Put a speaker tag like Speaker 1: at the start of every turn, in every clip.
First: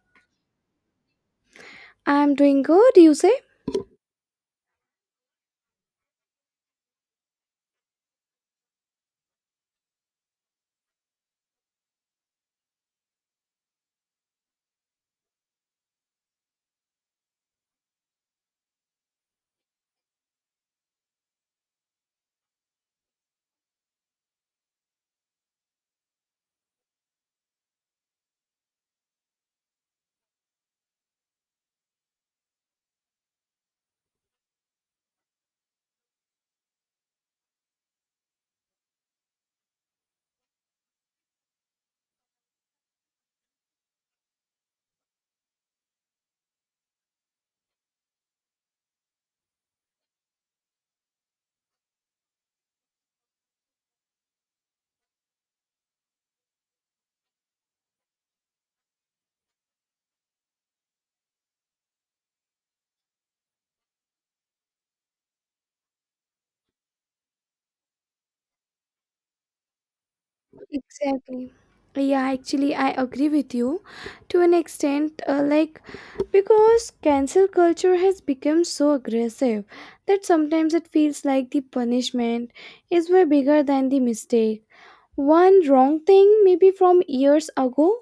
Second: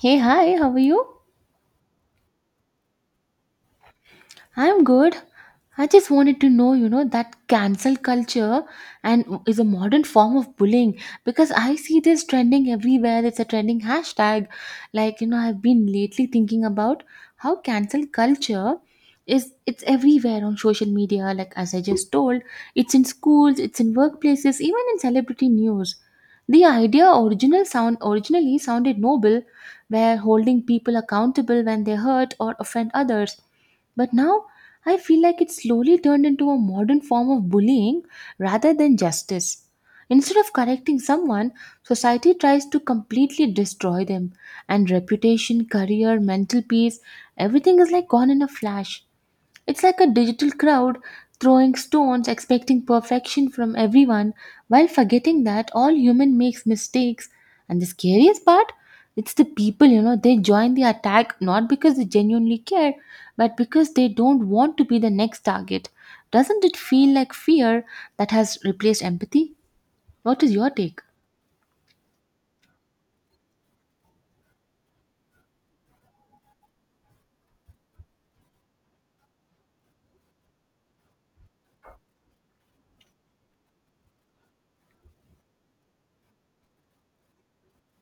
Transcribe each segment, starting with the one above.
Speaker 1: Hey, hi, how are you?
Speaker 2: I'm doing good, you say?
Speaker 1: I'm good. I just wanted to know, that cancel culture and is a modern form of bullying because I see this trending everywhere. It's a trending hashtag. Like, I've been lately thinking about how cancel culture is it's everywhere on social media like as I just told. It's in schools, it's in workplaces, even in celebrity news. The idea original sound originally sounded noble where holding people accountable when they hurt or offend others, but now I feel like it slowly turned into a modern form of bullying rather than justice. Instead of correcting someone, society tries to completely destroy them, and reputation, career, mental peace, everything is like gone in a flash. It's like a digital crowd throwing stones, expecting perfection from everyone, while forgetting that all human makes mistakes. And the scariest part, it's the people, they join the attack not because they genuinely care, but because they don't want to be the next target. Doesn't it feel like fear that has replaced empathy? What is your take?
Speaker 2: Exactly. Yeah, actually, I agree with you to an extent, because cancel culture has become so aggressive that sometimes it feels like the punishment is way bigger than the mistake. One wrong thing, maybe from years ago,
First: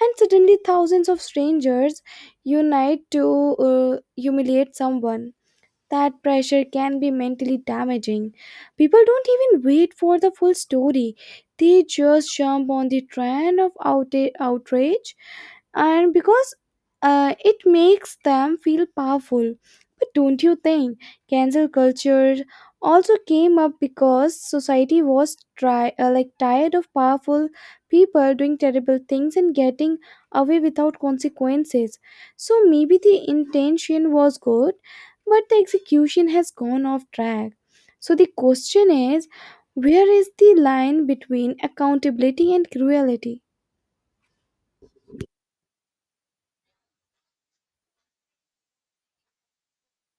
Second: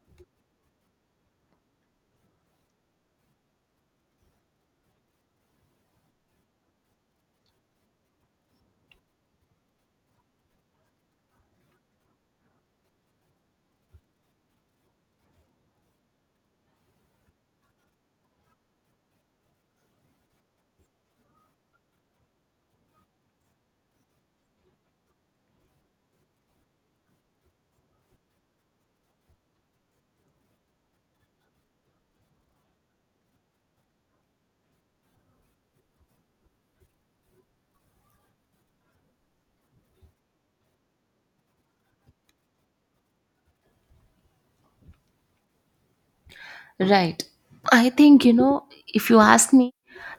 Speaker 2: and suddenly thousands of strangers unite to uh, humiliate someone. That pressure can be mentally damaging. People don't even wait for the full story, they just jump on the trend of outrage and because it makes them feel powerful. But don't you think cancel culture also came up because society was try like tired of powerful people doing terrible things and getting away without consequences. So maybe the intention was good, but the execution has gone off track. So the question is, where is the line between accountability and cruelty?
Speaker 1: Right. I think, if you ask me,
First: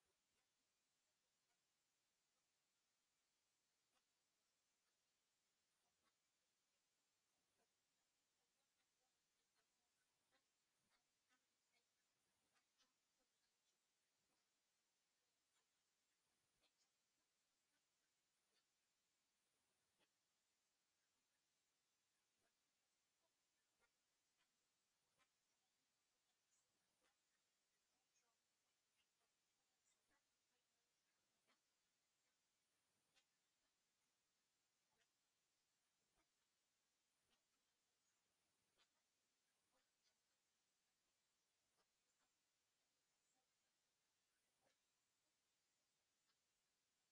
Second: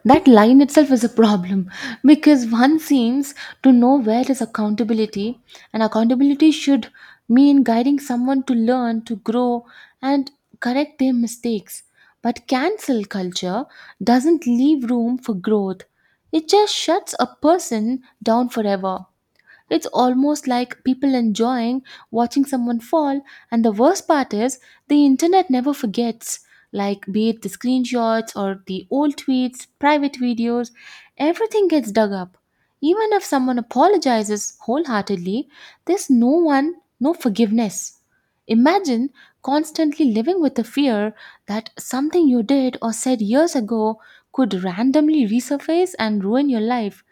Speaker 1: that line itself is a problem because one seems to know where is accountability, and accountability should mean guiding someone to learn, to grow, and correct their mistakes. But cancel culture doesn't leave room for growth, it just shuts a person down forever. It's almost like people enjoying watching someone fall, and the worst part is the internet never forgets. Like, be it the screenshots or the old tweets, private videos, everything gets dug up. Even if someone apologizes wholeheartedly, there's no one, no forgiveness. Imagine constantly living with the fear that something you did or said years ago could randomly resurface and ruin your life.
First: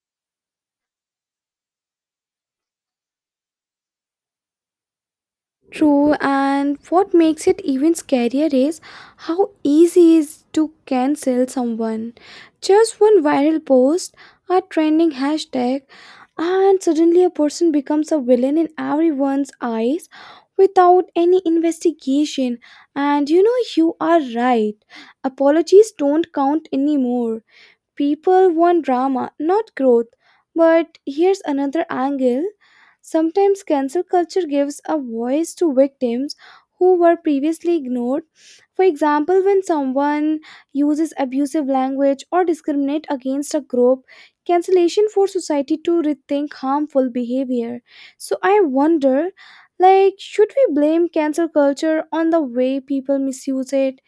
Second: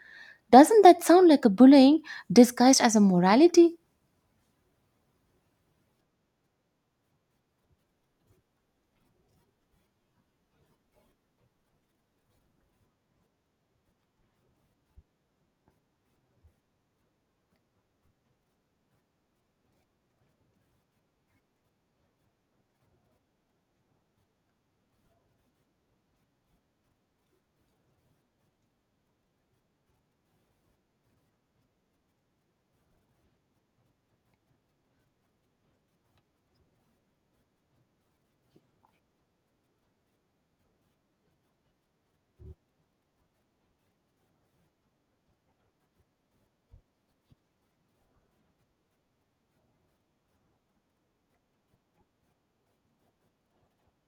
Speaker 1: Doesn't that sound like a bullying disguised as a morality?
Speaker 2: True, and what makes it even scarier is how easy it is to cancel someone. Just one viral post, a trending hashtag, and suddenly a person becomes a villain in everyone's eyes without any investigation. And you know, you are right. Apologies don't count anymore. People want drama, not growth. But here's another angle. Sometimes cancel culture gives a voice to victims who were previously ignored. For example, when someone uses abusive language or discriminate against a group, cancellation for society to rethink harmful behavior. So I wonder like should we blame cancel culture on the way people misuse it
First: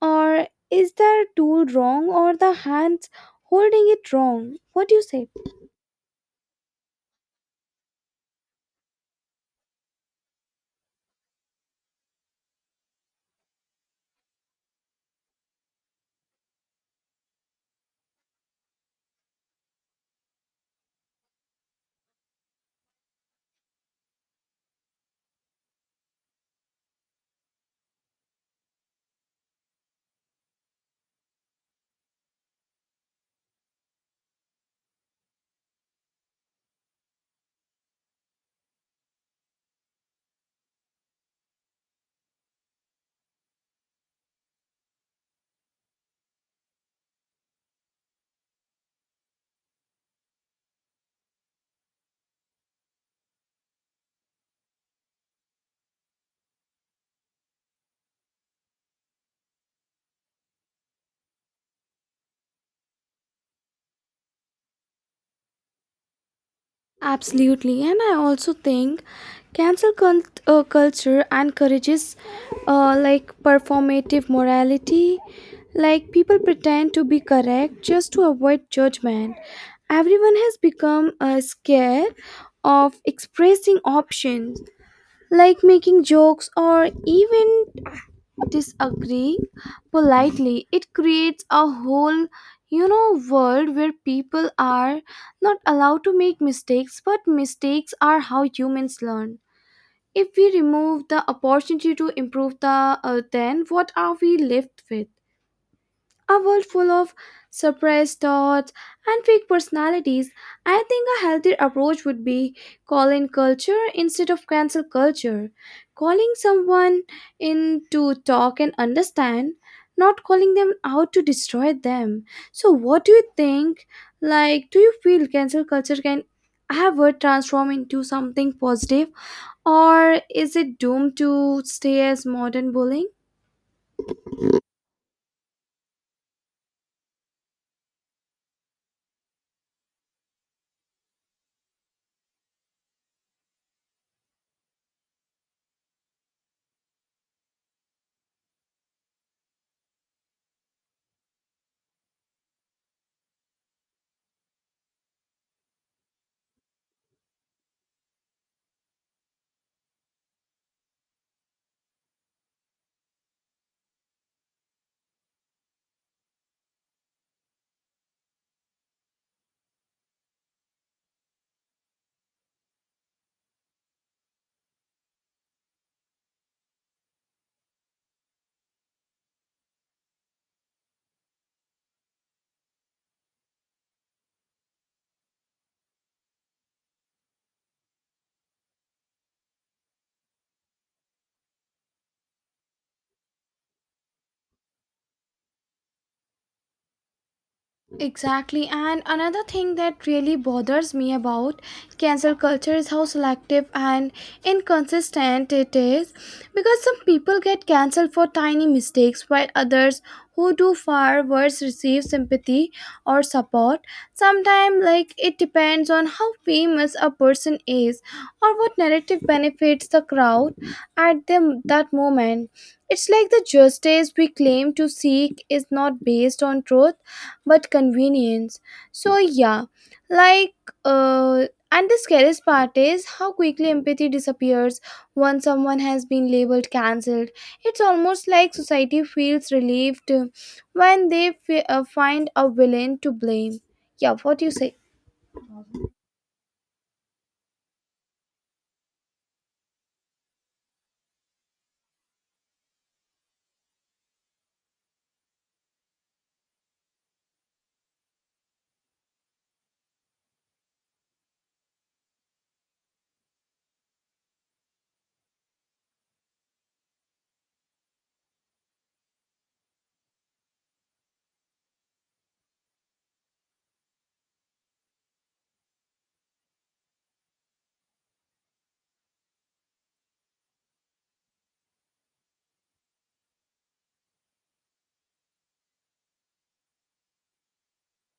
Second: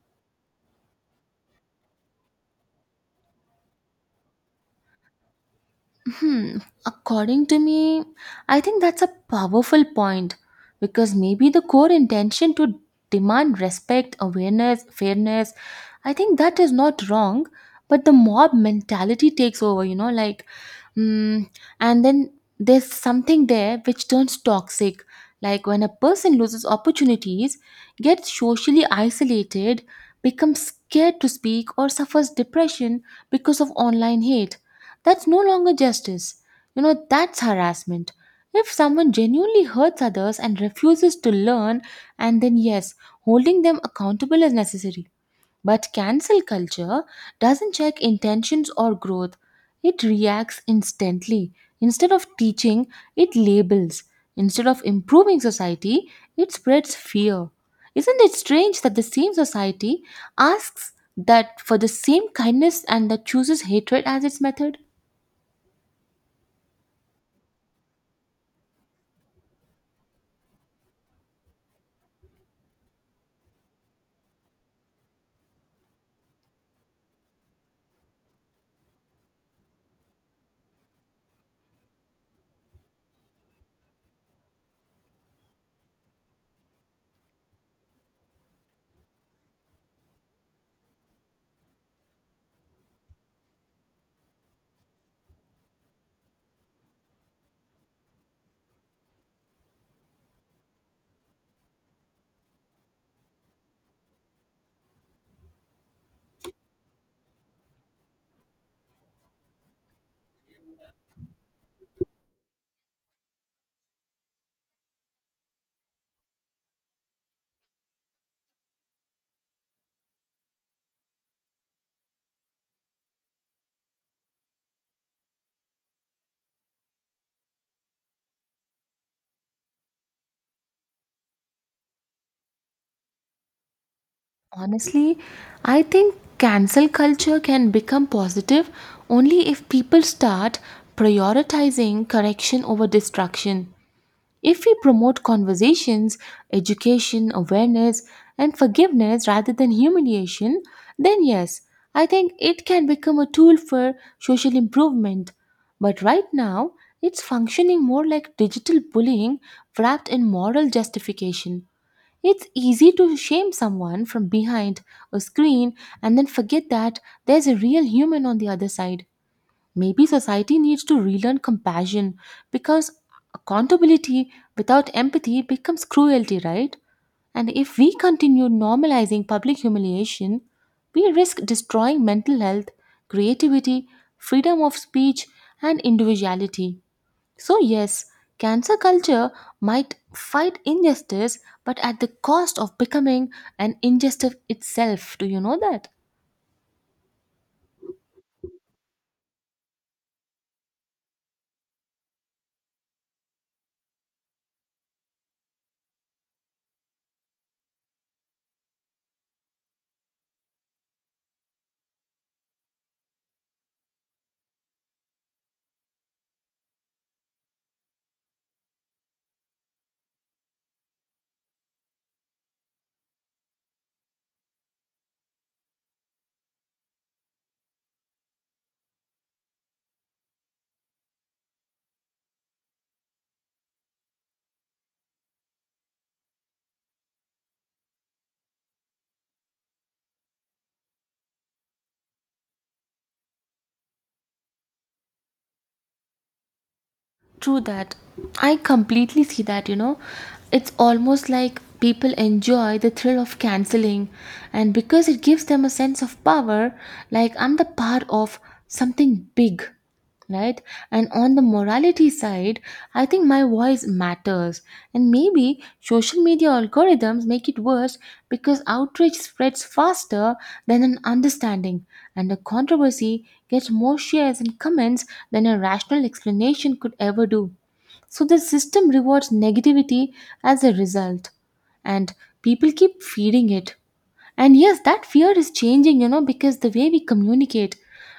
Speaker 2: or is the tool wrong or the hands holding it wrong? What do you say?
Speaker 1: Hmm, according to me, I think that's a powerful point because maybe the core intention to demand respect, awareness, fairness, I think that is not wrong, but the mob mentality takes over, mm, and then there's something there which turns toxic. Like when a person loses opportunities, gets socially isolated, becomes scared to speak, or suffers depression because of online hate, that's no longer justice. You know, that's harassment. If someone genuinely hurts others and refuses to learn, and then yes, holding them accountable is necessary. But cancel culture doesn't check intentions or growth, it reacts instantly. Instead of teaching, it labels. Instead of improving society, it spreads fear. Isn't it strange that the same society asks that for the same kindness and that chooses hatred as its method?
Speaker 2: Absolutely. And I also think culture encourages performative morality. Like people pretend to be correct just to avoid judgment. Everyone has become scared of expressing options, like making jokes or even disagree politely. It creates a whole, you know, world where people are not allowed to make mistakes, but mistakes are how humans learn. If we remove the opportunity to improve then what are we left with? A world full of suppressed thoughts and fake personalities. I think a healthy approach would be call in culture instead of cancel culture. Calling someone in to talk and understand, not calling them out to destroy them. So, what do you think? Like, do you feel cancel culture can ever transform into something positive, or is it doomed to stay as modern bullying?
Speaker 1: Honestly, I think cancel culture can become positive only if people start prioritizing correction over destruction. If we promote conversations, education, awareness, and forgiveness rather than humiliation, then yes, I think it can become a tool for social improvement. But right now, it's functioning more like digital bullying wrapped in moral justification. It's easy to shame someone from behind a screen and then forget that there's a real human on the other side. Maybe society needs to relearn compassion because accountability without empathy becomes cruelty, right? And if we continue normalizing public humiliation, we risk destroying mental health, creativity, freedom of speech, and individuality. So, yes, cancer culture might fight injustice, but at the cost of becoming an injustice itself. Do you know that?
Speaker 2: Exactly. And another thing that really bothers me about cancel culture is how selective and inconsistent it is. Because some people get cancelled for tiny mistakes, while others who do far worse receive sympathy or support. Sometimes, like, it depends on how famous a person is or what narrative benefits the crowd at them that moment. It's like the justice we claim to seek is not based on truth but convenience. So yeah, like uh and the scariest part is how quickly empathy disappears once someone has been labeled cancelled. It's almost like society feels relieved when they find a villain to blame. Yeah, what do you say?
Speaker 1: True that. I completely see that, you know. It's almost like people enjoy the thrill of canceling, and because it gives them a sense of power, like I'm the part of something big, right? And on the morality side, I think my voice matters. And maybe social media algorithms make it worse because outrage spreads faster than an understanding, and a controversy gets more shares and comments than a rational explanation could ever do. So the system rewards negativity as a result, and people keep feeding it. And yes, that fear is changing, because the way we communicate,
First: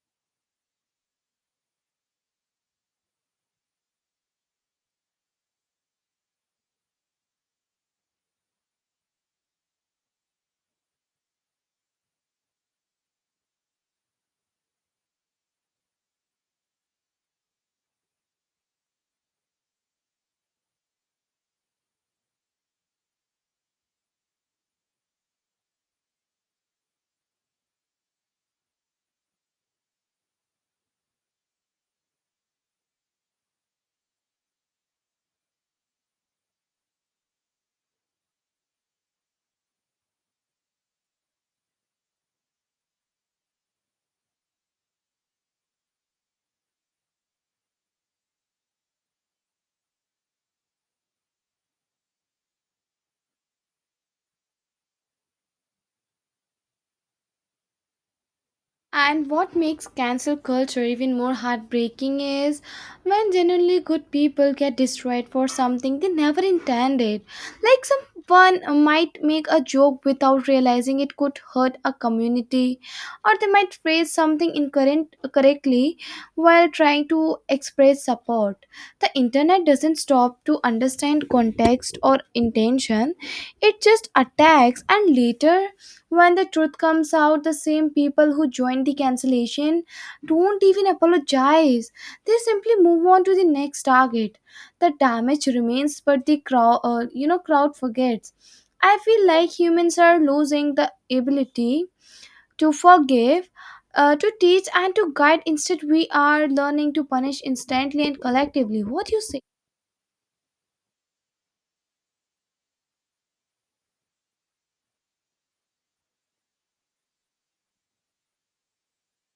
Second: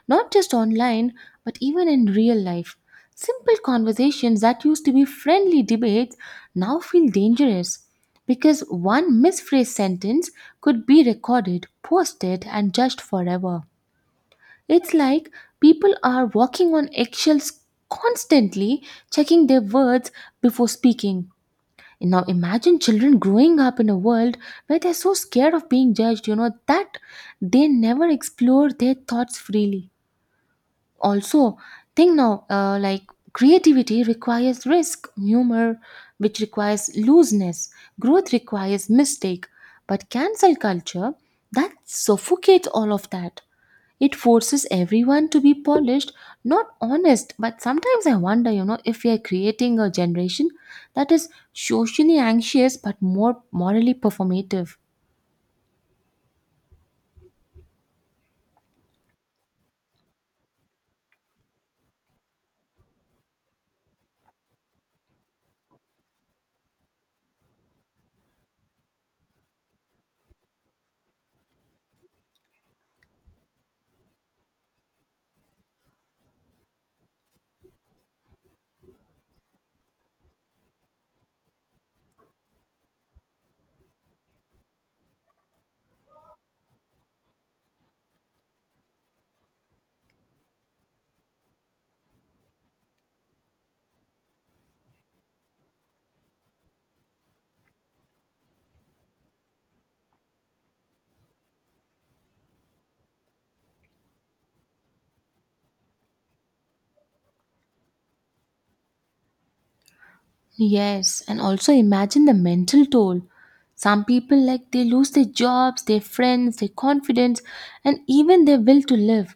Speaker 1: not just online, but even in real life. Simple conversations that used to be friendly debates now feel dangerous because one misphrased sentence could be recorded, posted, and judged forever. It's like people are walking on eggshells constantly, checking their words before speaking. And now imagine children growing up in a world where they're so scared of being judged, that they never explore their thoughts freely. Also think now creativity requires risk, humor which requires looseness, growth requires mistake, but cancel culture that suffocates all of that. It forces everyone to be polished, not honest. But sometimes I wonder, if we are creating a generation that is socially anxious but more morally performative.
Speaker 2: And what makes cancel culture even more heartbreaking is when genuinely good people get destroyed for something they never intended. Like someone might make a joke without realizing it could hurt a community, or they might phrase something incorrect correctly while trying to express support. The internet doesn't stop to understand context or intention; it just attacks and later when the truth comes out, the same people who joined the cancellation don't even apologize. They simply move on to the next target. The damage remains, but the crowd forgets. I feel like humans are losing the ability to forgive, to teach, and to guide. Instead, we are learning to punish instantly and collectively. What do you say?
Speaker 1: Yes, and also imagine the mental toll. Some people like they lose their jobs, their friends, their confidence, and even their will to live.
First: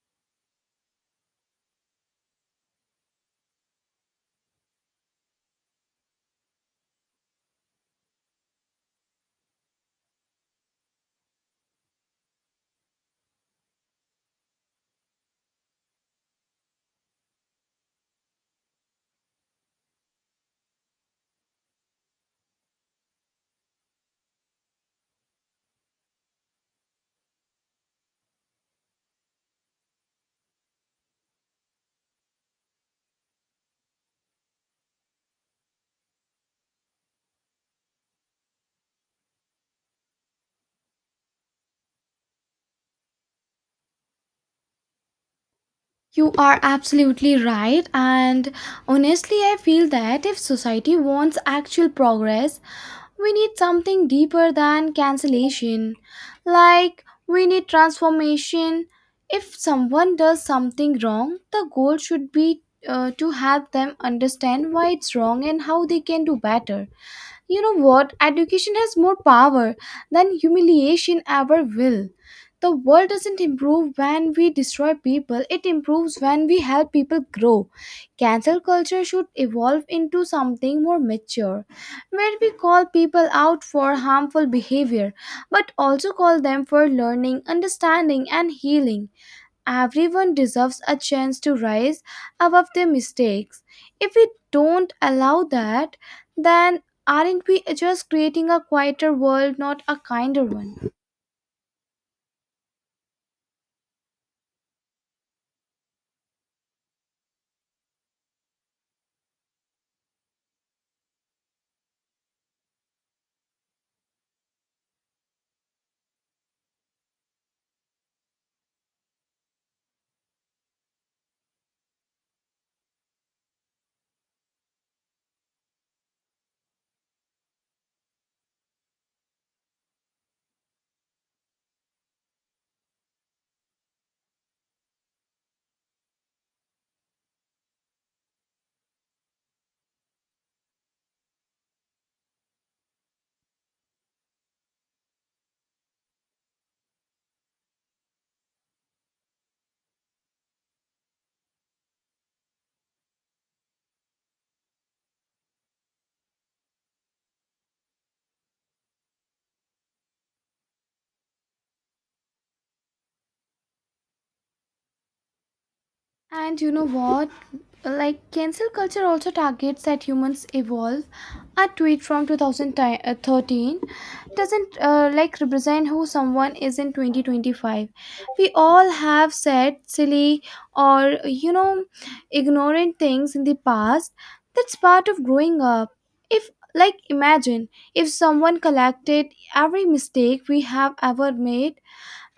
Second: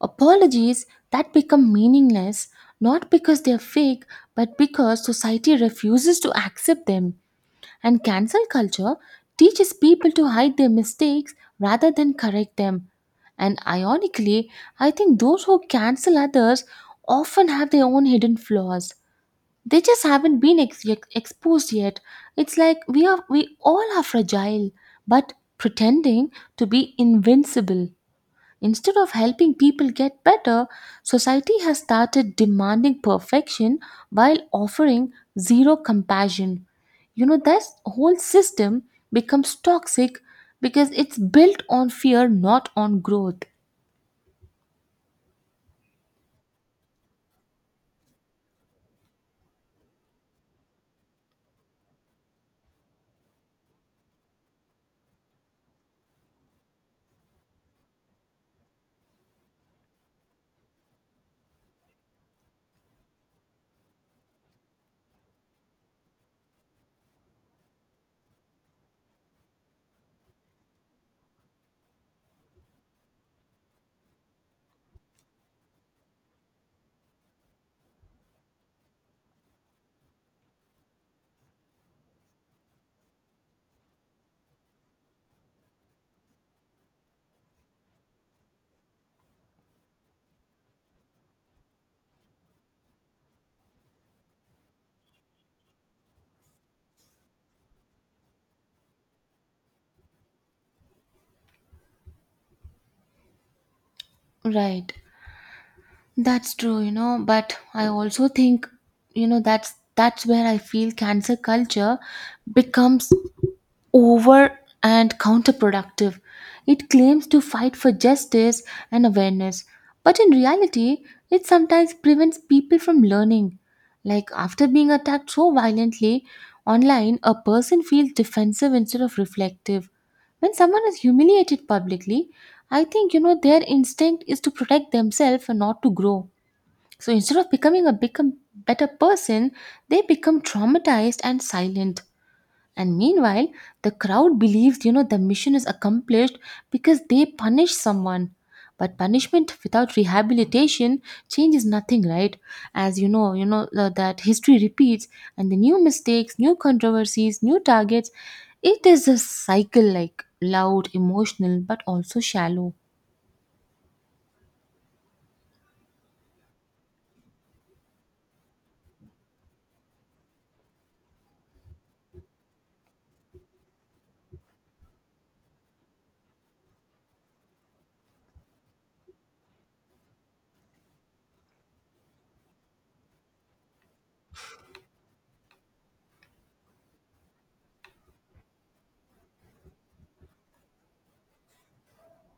Speaker 1: Apologies that become meaningless not because they're fake, but because society refuses to accept them. And cancel culture teaches people to hide their mistakes rather than correct them. And ironically, I think those who cancel others often have their own hidden flaws they just haven't been exposed yet. It's like we all are fragile but pretending to be invincible. Instead of helping people get better, society has started demanding perfection while offering zero compassion. You know, that whole system becomes toxic because it's built on fear, not on growth.
Speaker 2: You are absolutely right, and honestly, I feel that if society wants actual progress, we need something deeper than cancellation. Like, we need transformation. If someone does something wrong, the goal should be to help them understand why it's wrong and how they can do better. You know what? Education has more power than humiliation ever will. The world doesn't improve when we destroy people, it improves when we help people grow. Cancel culture should evolve into something more mature, where we call people out for harmful behavior, but also call them for learning, understanding, and healing. Everyone deserves a chance to rise above their mistakes. If we don't allow that, then aren't we just creating a quieter world, not a kinder one?
Speaker 1: Right. That's true, but I also think, that's where I feel cancer culture becomes over and counterproductive. It claims to fight for justice and awareness, but in reality, it sometimes prevents people from learning. Like after being attacked so violently online, a person feels defensive instead of reflective. When someone is humiliated publicly, I think, their instinct is to protect themselves and not to grow. So instead of becoming a become better person, they become traumatized and silent. And meanwhile, the crowd believes the mission is accomplished because they punish someone. But punishment without rehabilitation changes nothing, right? As you know, that history repeats, and the new mistakes, new controversies, new targets. It is a cycle, like loud, emotional, but also shallow.
Speaker 2: And you know what? Like cancel culture also targets that humans evolve. A tweet from 2013 doesn't represent who someone is in 2025. We all have said silly or, you know, ignorant things in the past. That's part of growing up. If like imagine if someone collected every mistake we have ever made.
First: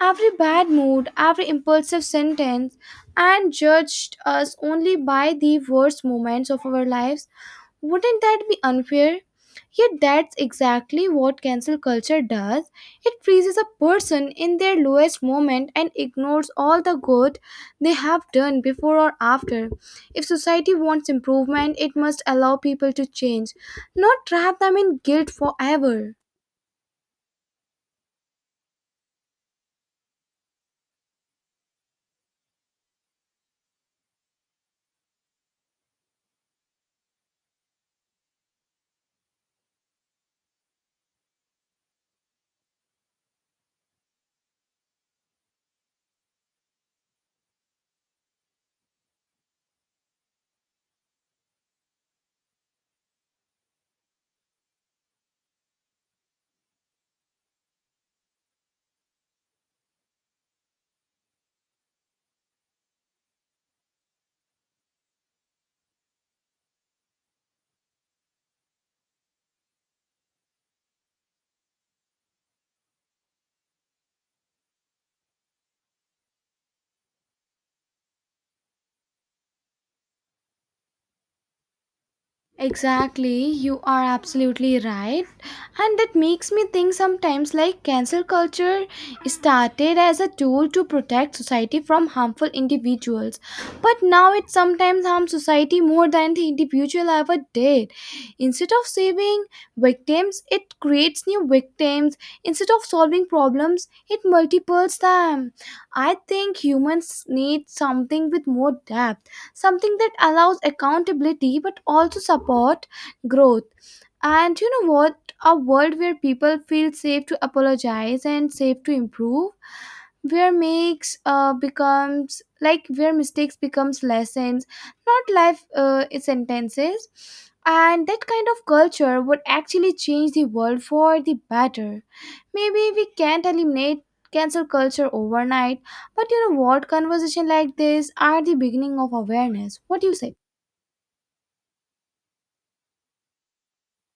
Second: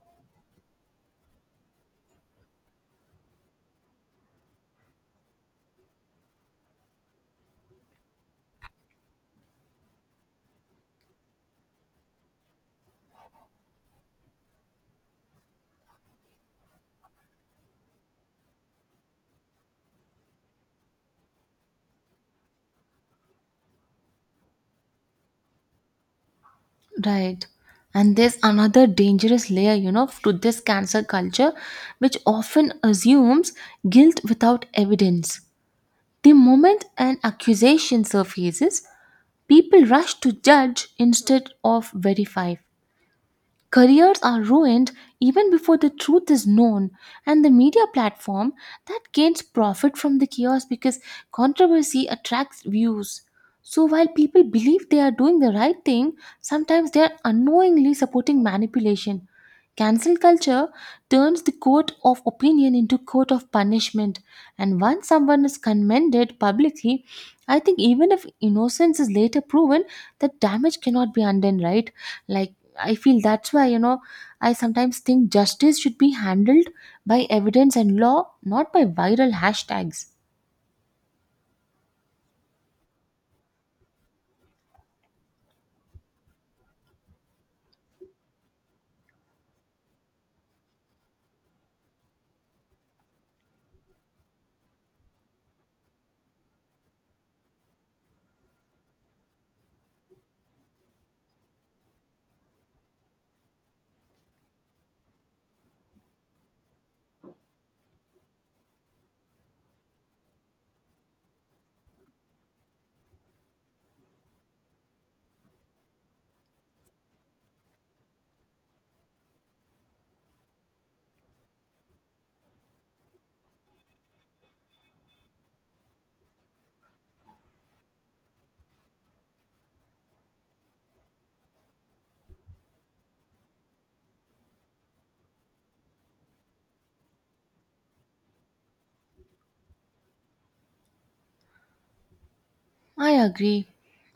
Speaker 2: Every bad mood, every impulsive sentence, and judged us only by the worst moments of our lives. Wouldn't that be unfair? Yet that's exactly what cancel culture does. It freezes a person in their lowest moment and ignores all the good they have done before or after. If society wants improvement, it must allow people to change, not trap them in guilt forever.
Speaker 1: Right. And there's another dangerous layer, to this cancer culture, which often assumes guilt without evidence. The moment an accusation surfaces, people rush to judge instead of verify. Careers are ruined even before the truth is known, and the media platform that gains profit from the chaos because controversy attracts views. So, while people believe they are doing the right thing, sometimes they are unknowingly supporting manipulation. Cancel culture turns the court of opinion into court of punishment, and once someone is commended publicly, I think even if innocence is later proven, that damage cannot be undone, right? Like I feel that's why, I sometimes think justice should be handled by evidence and law, not by viral hashtags.
Speaker 2: Exactly, you are absolutely right. And that makes me think sometimes like cancel culture started as a tool to protect society from harmful individuals, but now it sometimes harms society more than the individual ever did. Instead of saving victims, it creates new victims. Instead of solving problems, it multiples them. I think humans need something with more depth, something that allows accountability but also support, growth, and you know what? A world where people feel safe to apologize and safe to improve, where makes becomes like where mistakes becomes lessons, not life sentences. And that kind of culture would actually change the world for the better. Maybe we can't eliminate cancel culture overnight, but you know what? Conversation like this are the beginning of awareness. What do you say?
Speaker 1: I agree.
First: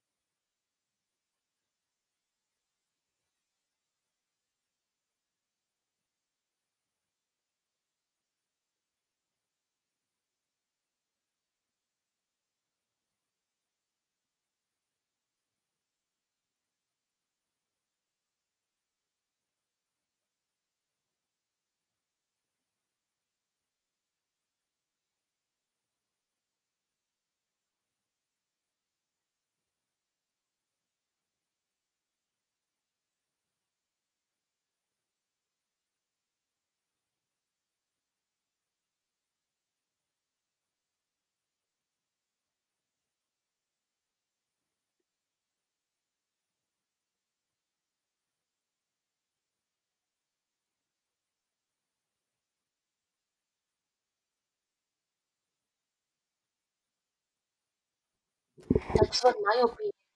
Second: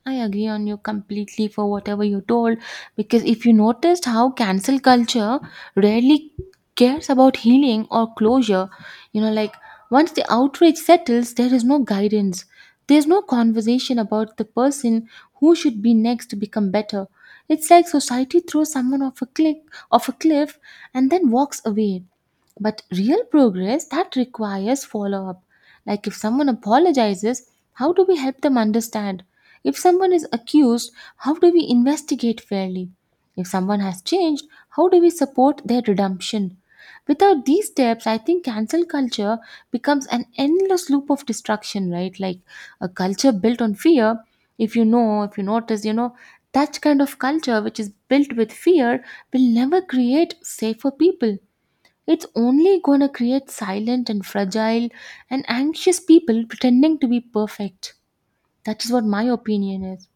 Speaker 1: I agree on you completely for whatever you told because if you noticed how cancel culture rarely cares about healing or closure, you know, like once the outrage settles, there is no guidance. There's no conversation about the person who should be next to become better. It's like society throws someone off a cliff, and then walks away. But real progress that requires follow up. Like if someone apologizes, how do we help them understand? If someone is accused, how do we investigate fairly? If someone has changed, how do we support their redemption? Without these steps, I think cancel culture becomes an endless loop of destruction, right? Like a culture built on fear. If you notice, that kind of culture which is built with fear will never create safer people, it's only gonna create silent and fragile and anxious people pretending to be perfect. That is what my opinion is.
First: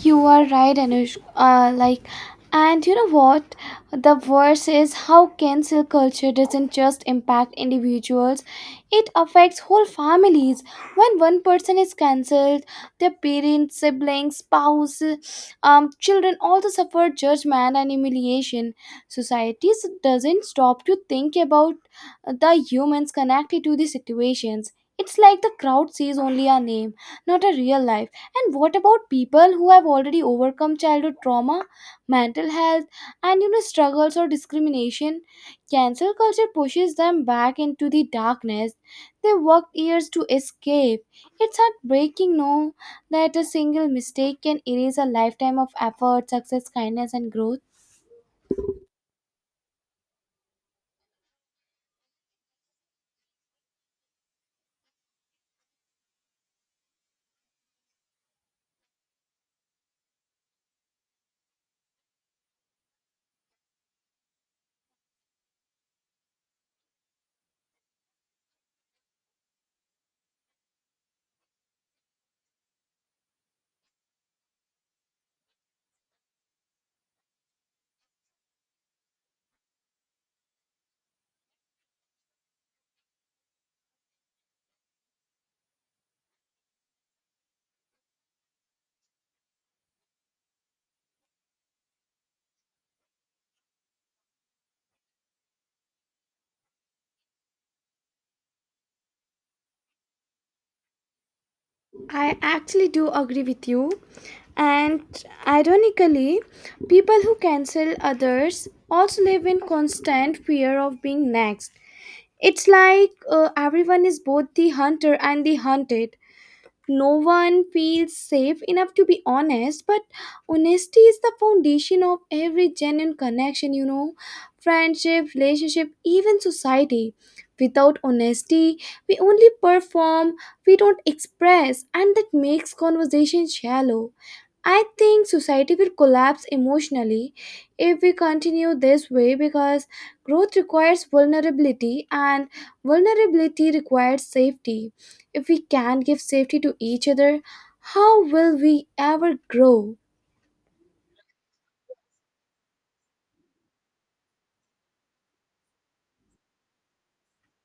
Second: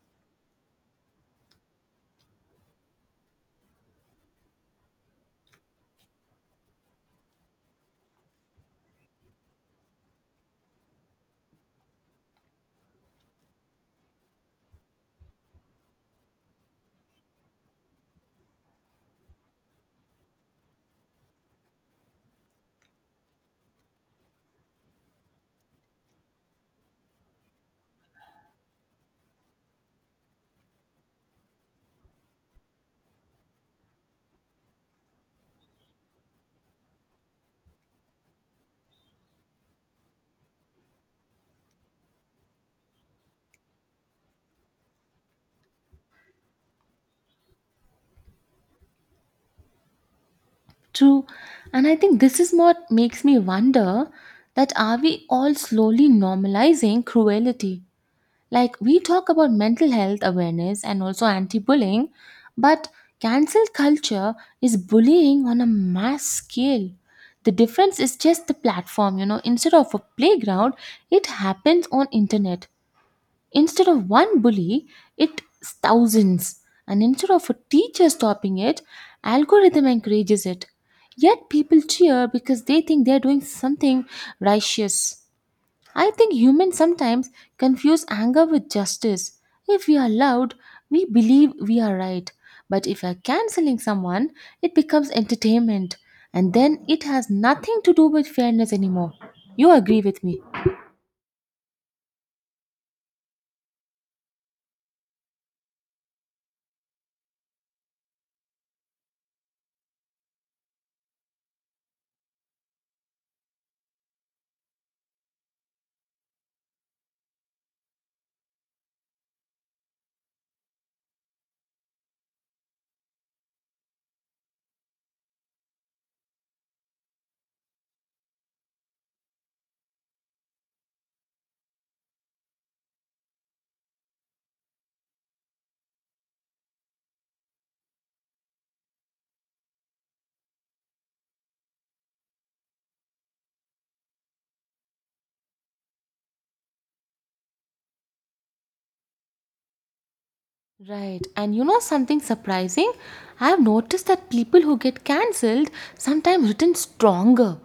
Speaker 2: You are right, Anush. And you know what? The worst is how cancel culture doesn't just impact individuals; it affects whole families. When one person is cancelled, their parents, siblings, spouse, children also suffer judgment and humiliation. Doesn't stop to think about the humans connected to the situations. It's like the crowd sees only a name, not a real life. And what about people who have already overcome childhood trauma, mental health, and, you know, struggles or discrimination? Cancel culture pushes them back into the darkness they worked years to escape. It's heartbreaking, no, that a single mistake can erase a lifetime of effort, success, kindness, and growth.
Speaker 1: True. And I think this is what makes me wonder that are we all slowly normalizing cruelty? Like we talk about mental health awareness and also anti-bullying, but cancel culture is bullying on a mass scale. The difference is just the platform, instead of a playground, it happens on internet. Instead of one bully, it's thousands. And instead of a teacher stopping it, algorithm encourages it. Yet people cheer because they think they're doing something righteous. I think humans sometimes confuse anger with justice. If we are loud, we believe we are right. But if we're canceling someone, it becomes entertainment. And then it has nothing to do with fairness anymore. You agree with me?
Speaker 2: I actually do agree with you. And ironically, people who cancel others also live in constant fear of being next. It's like everyone is both the hunter and the hunted. No one feels safe enough to be honest, but honesty is the foundation of every genuine connection, you know, friendship, relationship, even society. Without honesty, we only perform, we don't express, and that makes conversation shallow. I think society will collapse emotionally if we continue this way because growth requires vulnerability and vulnerability requires safety. If we can't give safety to each other, how will we ever grow?
Speaker 1: Right. And you know something surprising? I've noticed that people who get cancelled sometimes return stronger.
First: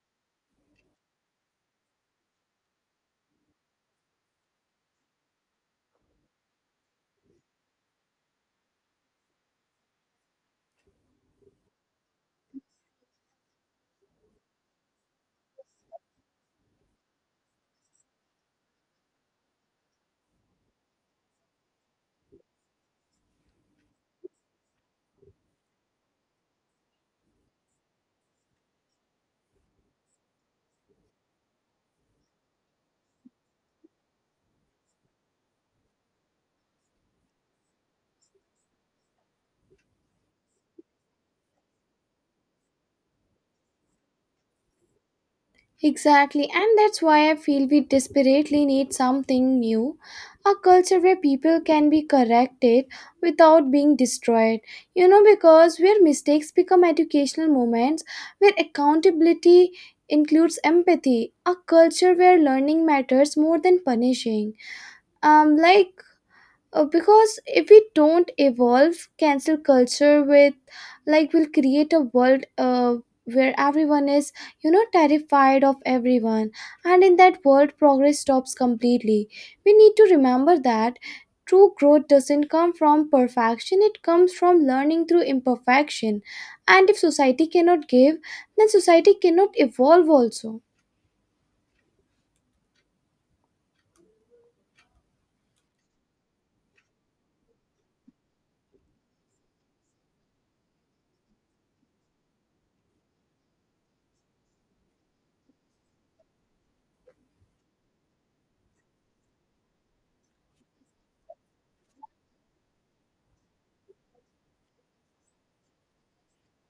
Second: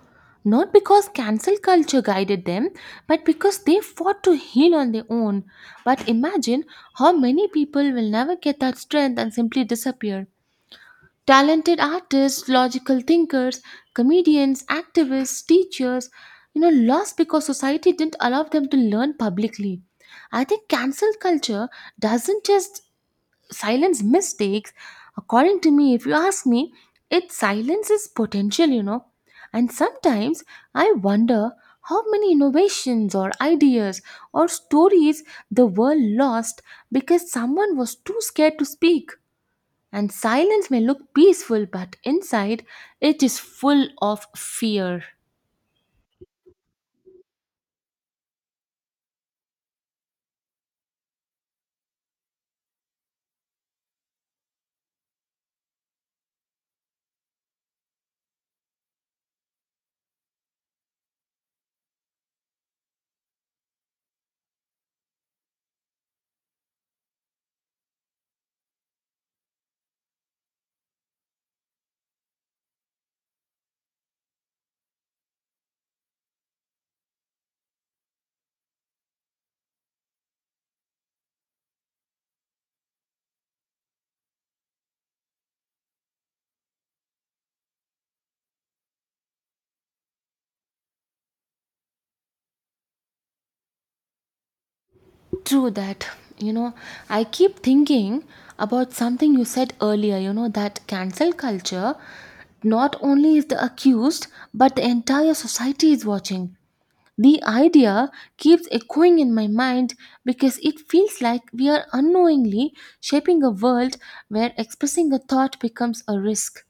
Speaker 1: Not because cancel culture guided them, but because they fought to heal on their own. But imagine how many people will never get that strength and simply disappear. Talented artists, logical thinkers, comedians, activists, teachers, lost because society didn't allow them to learn publicly. I think cancel culture doesn't just silence mistakes, according to me, if you ask me, it silences potential, you know. And sometimes I wonder how many innovations or ideas or stories the world lost because someone was too scared to speak. And silence may look peaceful, but inside it is full of fear.
Speaker 2: Exactly, and that's why I feel we desperately need something new, a culture where people can be corrected without being destroyed. You know, because where mistakes become educational moments, where accountability includes empathy, a culture where learning matters more than punishing. Um, like because if we don't evolve cancel culture with, like, will create a world where everyone is, you know, terrified of everyone, and in that world progress stops completely. We need to remember that true growth doesn't come from perfection, it comes from learning through imperfection. And if society cannot give, then society cannot evolve also.
Speaker 1: True that. You know, I keep thinking about something you said earlier, you know, that cancel culture not only is the accused, but the entire society is watching. The idea keeps echoing in my mind because it feels like we are unknowingly shaping a world where expressing a thought becomes a risk.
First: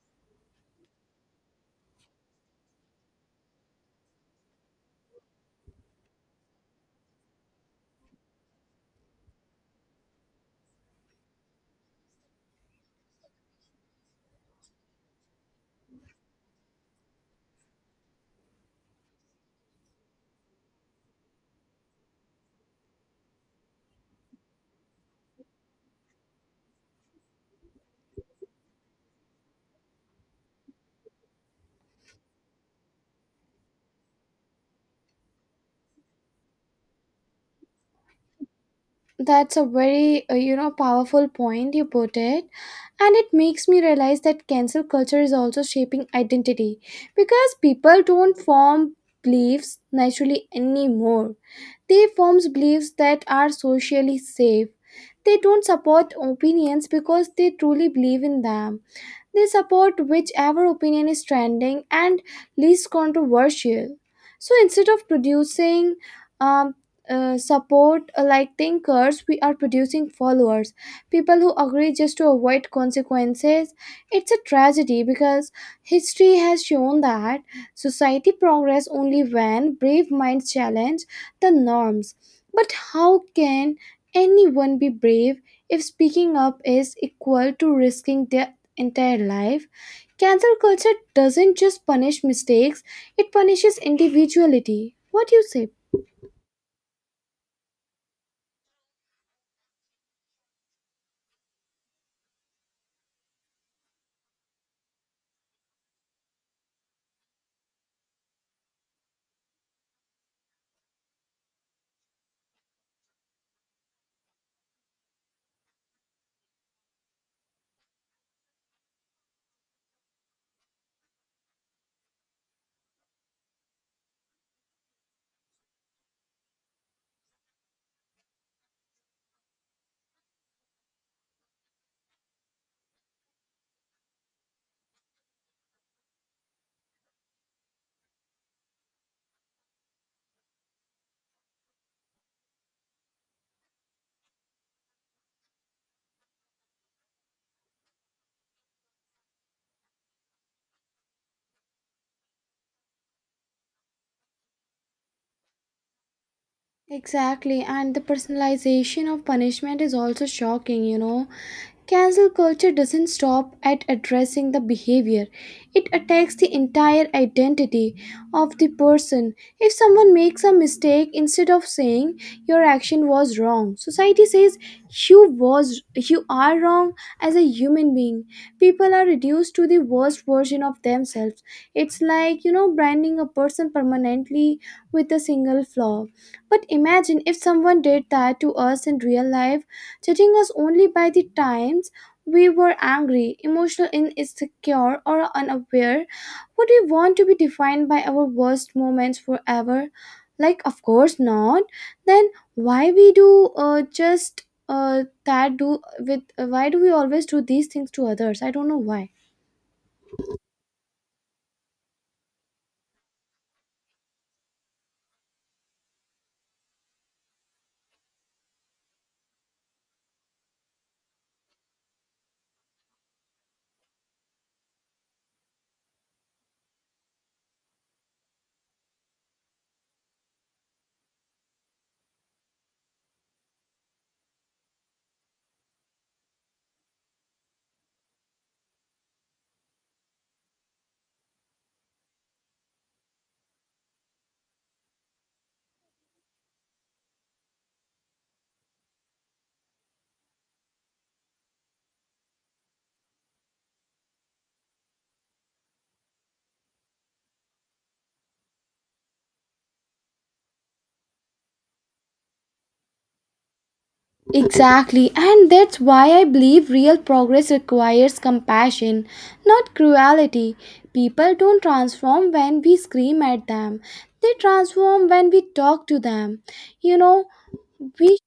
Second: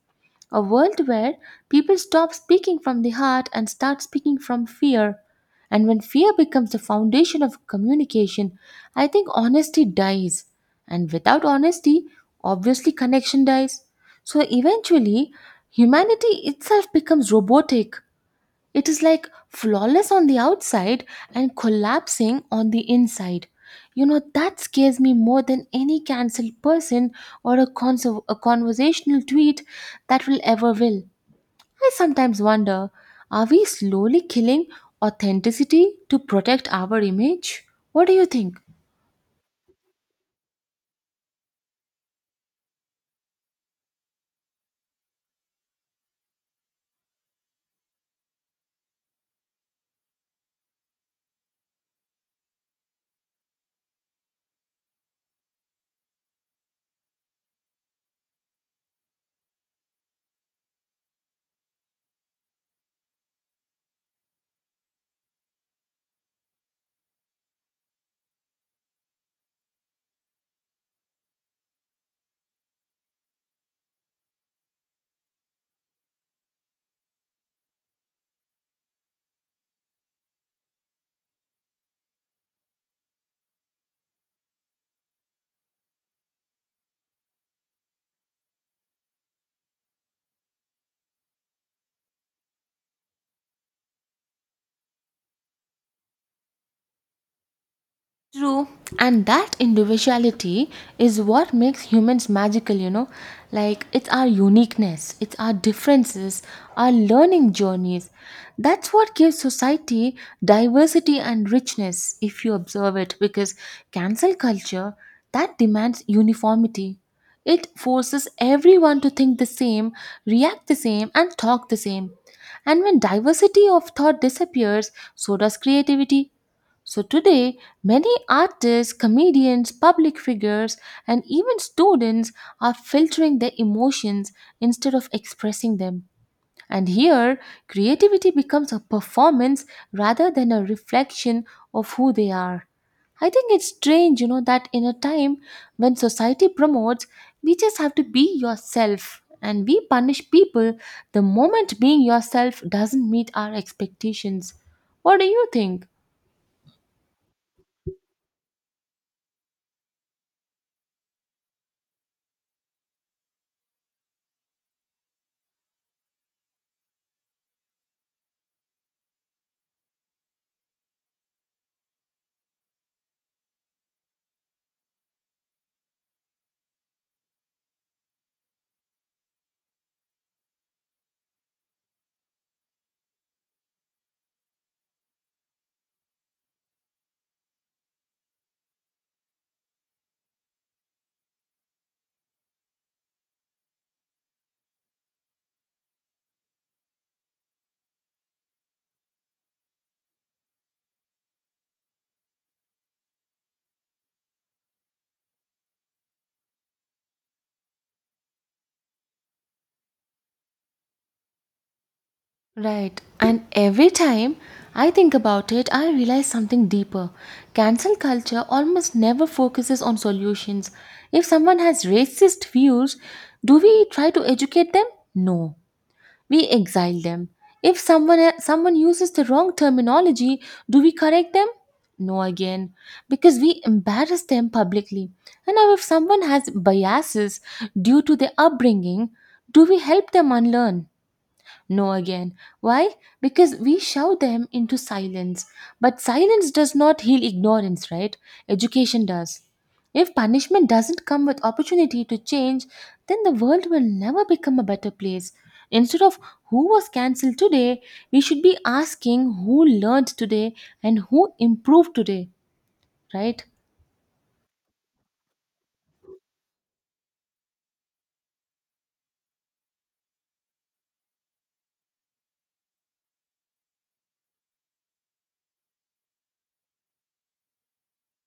Speaker 1: A world where people stop speaking from the heart and start speaking from fear. And when fear becomes the foundation of communication, I think honesty dies. And without honesty, obviously connection dies. So eventually, humanity itself becomes robotic. It is like flawless on the outside and collapsing on the inside. You know, that scares me more than any cancelled person or a, a conversational tweet that will ever will. I sometimes wonder, are we slowly killing authenticity to protect our image? What do you think?
Speaker 2: That's a very you know, powerful point you put it. And it makes me realize that cancel culture is also shaping identity because people don't form beliefs naturally anymore. They form beliefs that are socially safe. They don't support opinions because they truly believe in them. They support whichever opinion is trending and least controversial. So instead of producing um, support like thinkers, we are producing followers, people who agree just to avoid consequences. It's a tragedy because history has shown that society progress only when brave minds challenge the norms. But how can anyone be brave if speaking up is equal to risking their entire life. Cancel culture doesn't just punish mistakes, it punishes individuality. What do you say?
Speaker 1: True, and that individuality is what makes humans magical, you know. Like, it's our uniqueness, it's our differences, our learning journeys. That's what gives society diversity and richness, if you observe it, because cancel culture that demands uniformity. It forces everyone to think the same, react the same, and talk the same. And when diversity of thought disappears, so does creativity. So today, many artists, comedians, public figures, and even students are filtering their emotions instead of expressing them. And here, creativity becomes a performance rather than a reflection of who they are. I think it's strange, you know, that in a time when society promotes, we just have to be yourself, and we punish people the moment being yourself doesn't meet our expectations. What do you think?
Speaker 2: Exactly, and the personalization of punishment is also shocking, you know. Cancel culture doesn't stop at addressing the behavior, it attacks the entire identity of the person. If someone makes a mistake, instead of saying your action was wrong, society says you was you are wrong as a human being. People are reduced to the worst version of themselves. It's like, you know, branding a person permanently with a single flaw. But imagine if someone did that to us in real life, judging us only by the times we were angry, emotional, insecure, or unaware. Would we want to be defined by our worst moments forever? Like, of course not. Then why we do just that do with why do we always do these things to others? I don't know why.
Speaker 1: Right. And every time I think about it, I realize something deeper. Cancel culture almost never focuses on solutions. If someone has racist views, do we try to educate them? No. We exile them. If someone uses the wrong terminology, do we correct them? No again. Because we embarrass them publicly. And now if someone has biases due to their upbringing, do we help them unlearn? No again. Why? Because we shout them into silence. But silence does not heal ignorance, right? Education does. If punishment doesn't come with opportunity to change, then the world will never become a better place. Instead of who was cancelled today, we should be asking who learned today and who improved today, right?
Speaker 2: Exactly, and that's why I believe real progress requires compassion, not cruelty. People don't transform when we scream at them, they transform when we talk to them. You know, we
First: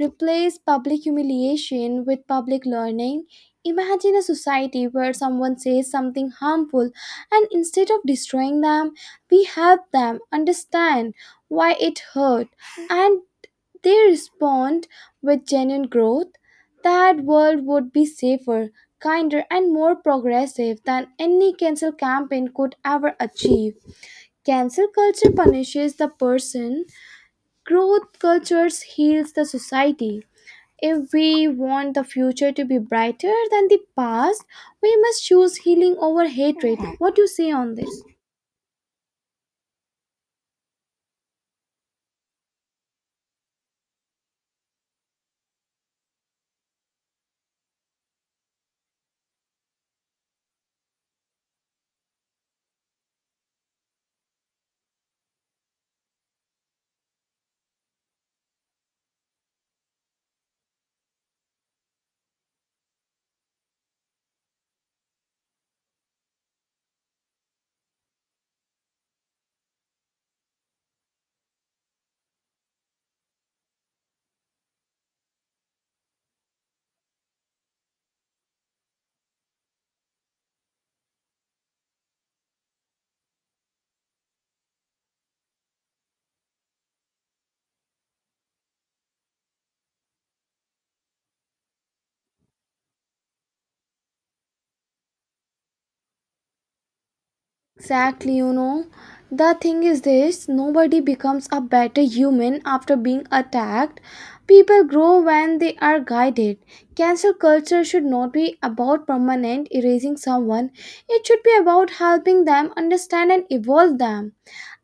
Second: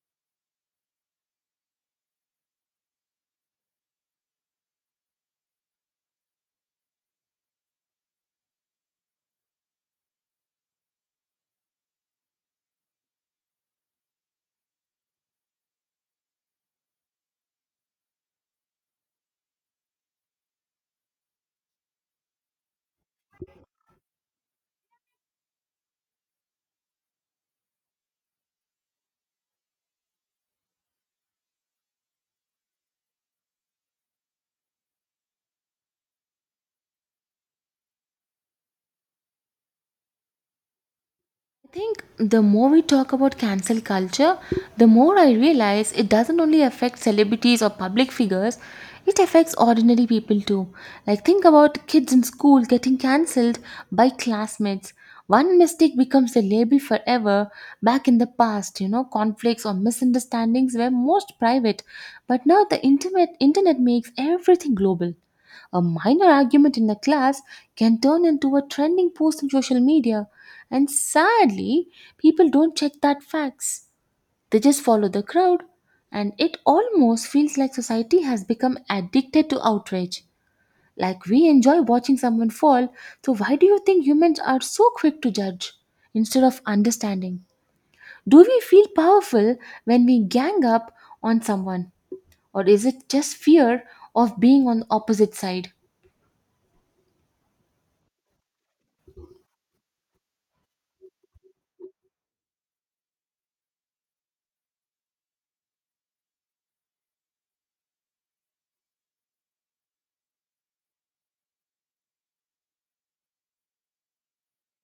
Speaker 2: replace public humiliation with public learning. Imagine a society where someone says something harmful, and instead of destroying them, we help them understand why it hurt and they respond with genuine growth. That world would be safer, kinder, and more progressive than any cancel campaign could ever achieve. Cancel culture punishes the person, growth cultures heals the society. If we want the future to be brighter than the past, we must choose healing over hatred. What do you say on this?
Speaker 1: I think the more we talk about cancel culture, the more I realize it doesn't only affect celebrities or public figures, it affects ordinary people too. Like, think about kids in school getting cancelled by classmates. One mistake becomes a label forever. Back in the past, you know, conflicts or misunderstandings were most private, but now the internet makes everything global. A minor argument in a class can turn into a trending post on social media, and sadly, people don't check that facts. They just follow the crowd, and it almost feels like society has become addicted to outrage. Like we enjoy watching someone fall. So why do you think humans are so quick to judge instead of understanding? Do we feel powerful when we gang up on someone, or is it just fear of being on the opposite side?
Speaker 2: Exactly, you know. The thing is this nobody becomes a better human after being attacked. People grow when they are guided. Cancel culture should not be about permanent erasing someone, it should be about helping them understand and evolve them.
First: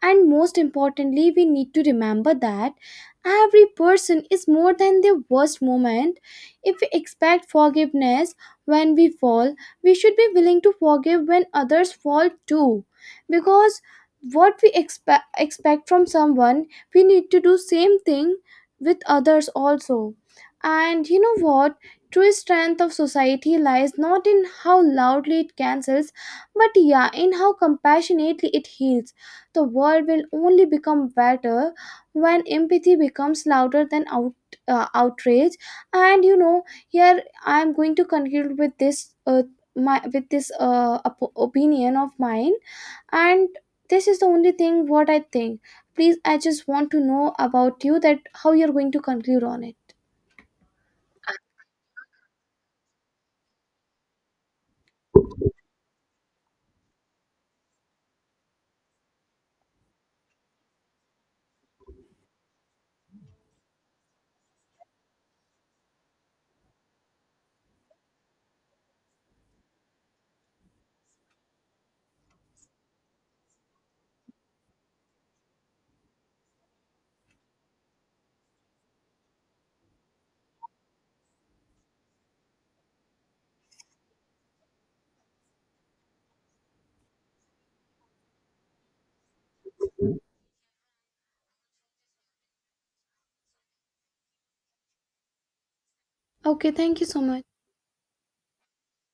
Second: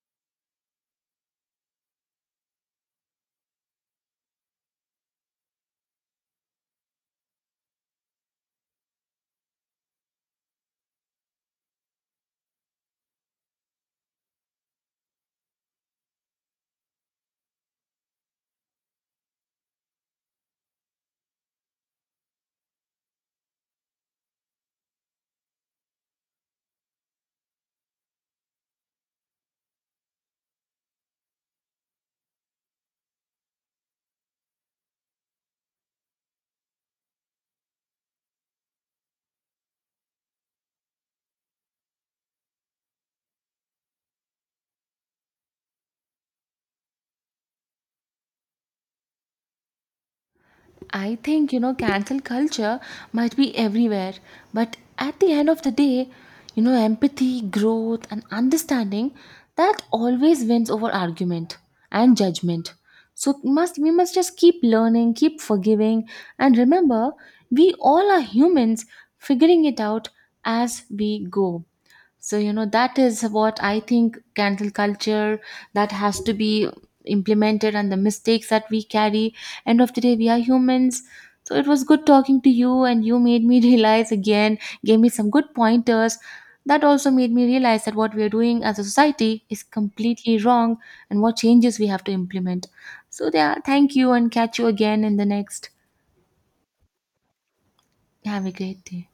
Speaker 2: And most importantly, we need to remember that every person is more than their worst moment. If we expect forgiveness when we fall, we should be willing to forgive when others fall too. Because what we expect from someone, we need to do same thing with others also. And you know what? True strength of society lies not in how loudly it cancels, but yeah, in how compassionately it heals. The world will only become better when empathy becomes louder than outrage. And you know, here I am going to conclude with this my with this op- opinion of mine, and this is the only thing what I think. Please, I just want to know about you that how you're going to conclude on it.
Speaker 1: I think, you know, cancel culture might be everywhere, but at the end of the day, you know, empathy, growth, and understanding, that always wins over argument and judgment. So must we must just keep learning, keep forgiving, and remember we all are humans figuring it out as we go. So you know, that is what I think cancel culture, that has to be implemented, and the mistakes that we carry, end of the day we are humans. So it was good talking to you, and you made me realize again, gave me some good pointers, that also made me realize that what we are doing as a society is completely wrong and what changes we have to implement. So yeah, thank you and catch you again in the next.
Speaker 2: Okay, thank you so much.
Speaker 1: Have a great day.